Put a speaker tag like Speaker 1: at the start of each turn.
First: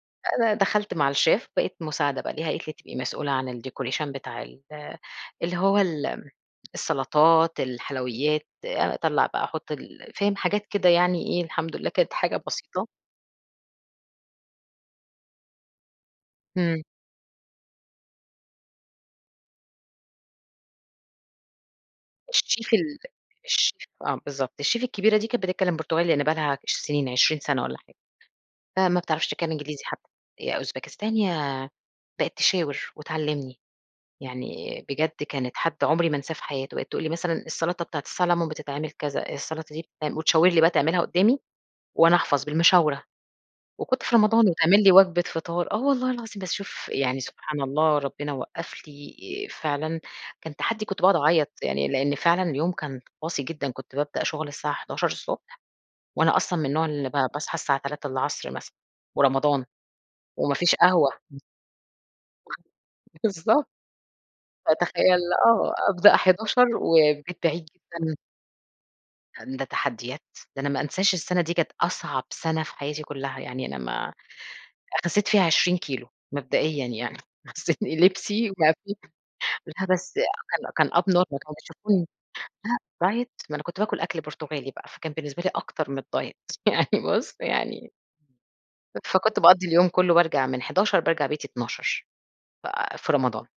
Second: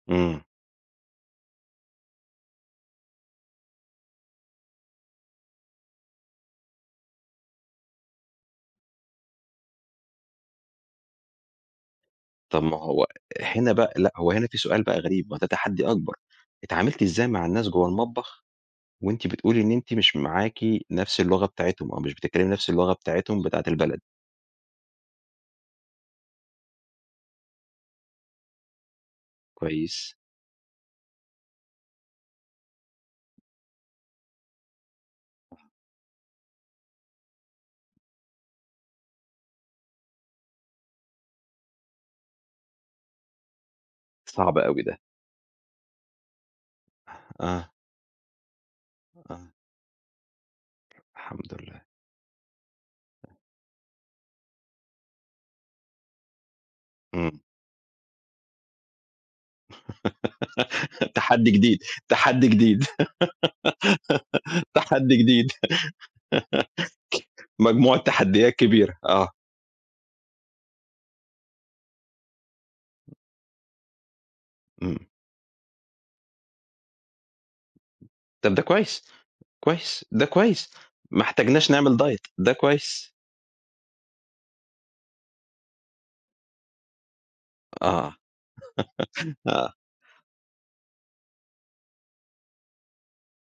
Speaker 1: إمم.
Speaker 2: أنا دخلت مع الChef بقيت مساعدة بقى ليها، قالِت لي هتبقي مسؤولة عن الdecoration بتاع ال اللي هو ال السَّلَطَات، الحلويّات، آآ أطَلّع بقى أحُطّ ال فاهم حاجات كده يعني إيه الحمد لله كانت حاجة
Speaker 1: طب ما
Speaker 2: بسيطة.
Speaker 1: هو هنا بقى لأ، هو هنا في سؤال بقى غريب، ما هو ده تحدي أكبر،
Speaker 2: امم.
Speaker 1: اتعاملتِ إزاي مع الناس جُوّه المطبخ، وأنتِ بتقولي إن أنتِ مش معاكِ نفس اللغة بتاعتهم أو مش بتتكلمي نفس
Speaker 2: الChef
Speaker 1: اللغة
Speaker 2: ال
Speaker 1: بتاعتهم، بتاعة
Speaker 2: الChef
Speaker 1: البلد؟
Speaker 2: آه، بالضبط الChef الكبيرة دي كانت بتتكلِّم برتغالي لإن بقى لها سنين، 20 سنة والّا حاجة فما بتعرفش تتكلِّم إنجليزي حتى،
Speaker 1: كويس.
Speaker 2: يا أوزباكستاني يا بقِت تشاور وتعلّمني يعني بجد كانت
Speaker 1: [unintelligible]
Speaker 2: حد عُمري ما أنساه في حياتي، بقِت تقول لي مثلًا السَّلطة بتاعة السّلمُون بتتعمل كذا، السَّلطة دي بتتعم وتشاور لي بقى تعملها قُدّامي، وأنا أحفظ بالمشاورة، وكنت في رمضان
Speaker 1: صعب أوي
Speaker 2: وتعمل لي
Speaker 1: ده.
Speaker 2: وجبة فطار، آه، والله العظيم بس شوف يعني سبحان
Speaker 1: آه.
Speaker 2: الله ربنا وقّف لي آآ
Speaker 1: آه.
Speaker 2: فعلًا، كان تحدِّي كنت بقعد أعيّط،
Speaker 1: الحمد لله.
Speaker 2: يعني لإن فعلًا اليوم كان قاسي جدًا كنت بابدأ شُغل الساعة 11:00 ص وأنا أصلًا من النوع اللي ب
Speaker 1: إمم.
Speaker 2: باصحى الساعة 15:00 مثلًا، ورمضان، وما فيش قهوة. [unintelligible]
Speaker 1: تحدّي جديد، تحدّي جديد،
Speaker 2: بالضبط.
Speaker 1: تحدّي
Speaker 2: فتخيّل
Speaker 1: جديد،
Speaker 2: آه، أبدأ 11:00 والبيت بعيد
Speaker 1: مجموعة
Speaker 2: جدًا.
Speaker 1: تحدّيات كبيرة، آه.
Speaker 2: هَند ده تحدّيات، ده أنا ما أنساش السنة دي كانت أصعب سنة في حياتي كُلّها، يعني أنا ما
Speaker 1: إمم.
Speaker 2: خسّيت فيها 20 كيلو مبدئيًا يعني، خسّيت إن لبسي
Speaker 1: طَب ده
Speaker 2: ما في
Speaker 1: كويس،
Speaker 2: لأ،
Speaker 1: كويس.
Speaker 2: بس
Speaker 1: ده كويس،
Speaker 2: كان كان Up
Speaker 1: ما
Speaker 2: normal كانوا
Speaker 1: احتجناش نعمل
Speaker 2: يشوفوني
Speaker 1: Diet ده
Speaker 2: لأ،
Speaker 1: كويس.
Speaker 2: Diet ما أنا كنت باكُل أكل برتغالي بقى، فكان بالنسبة لي أكتر من الDiet يعني بُصّ يعني
Speaker 1: آه،
Speaker 2: فكُنت باقَضّي
Speaker 1: آه.
Speaker 2: اليوم كُلُّه بارجع من 11:00 بارجع بيتي 00:00 ف في رمضان.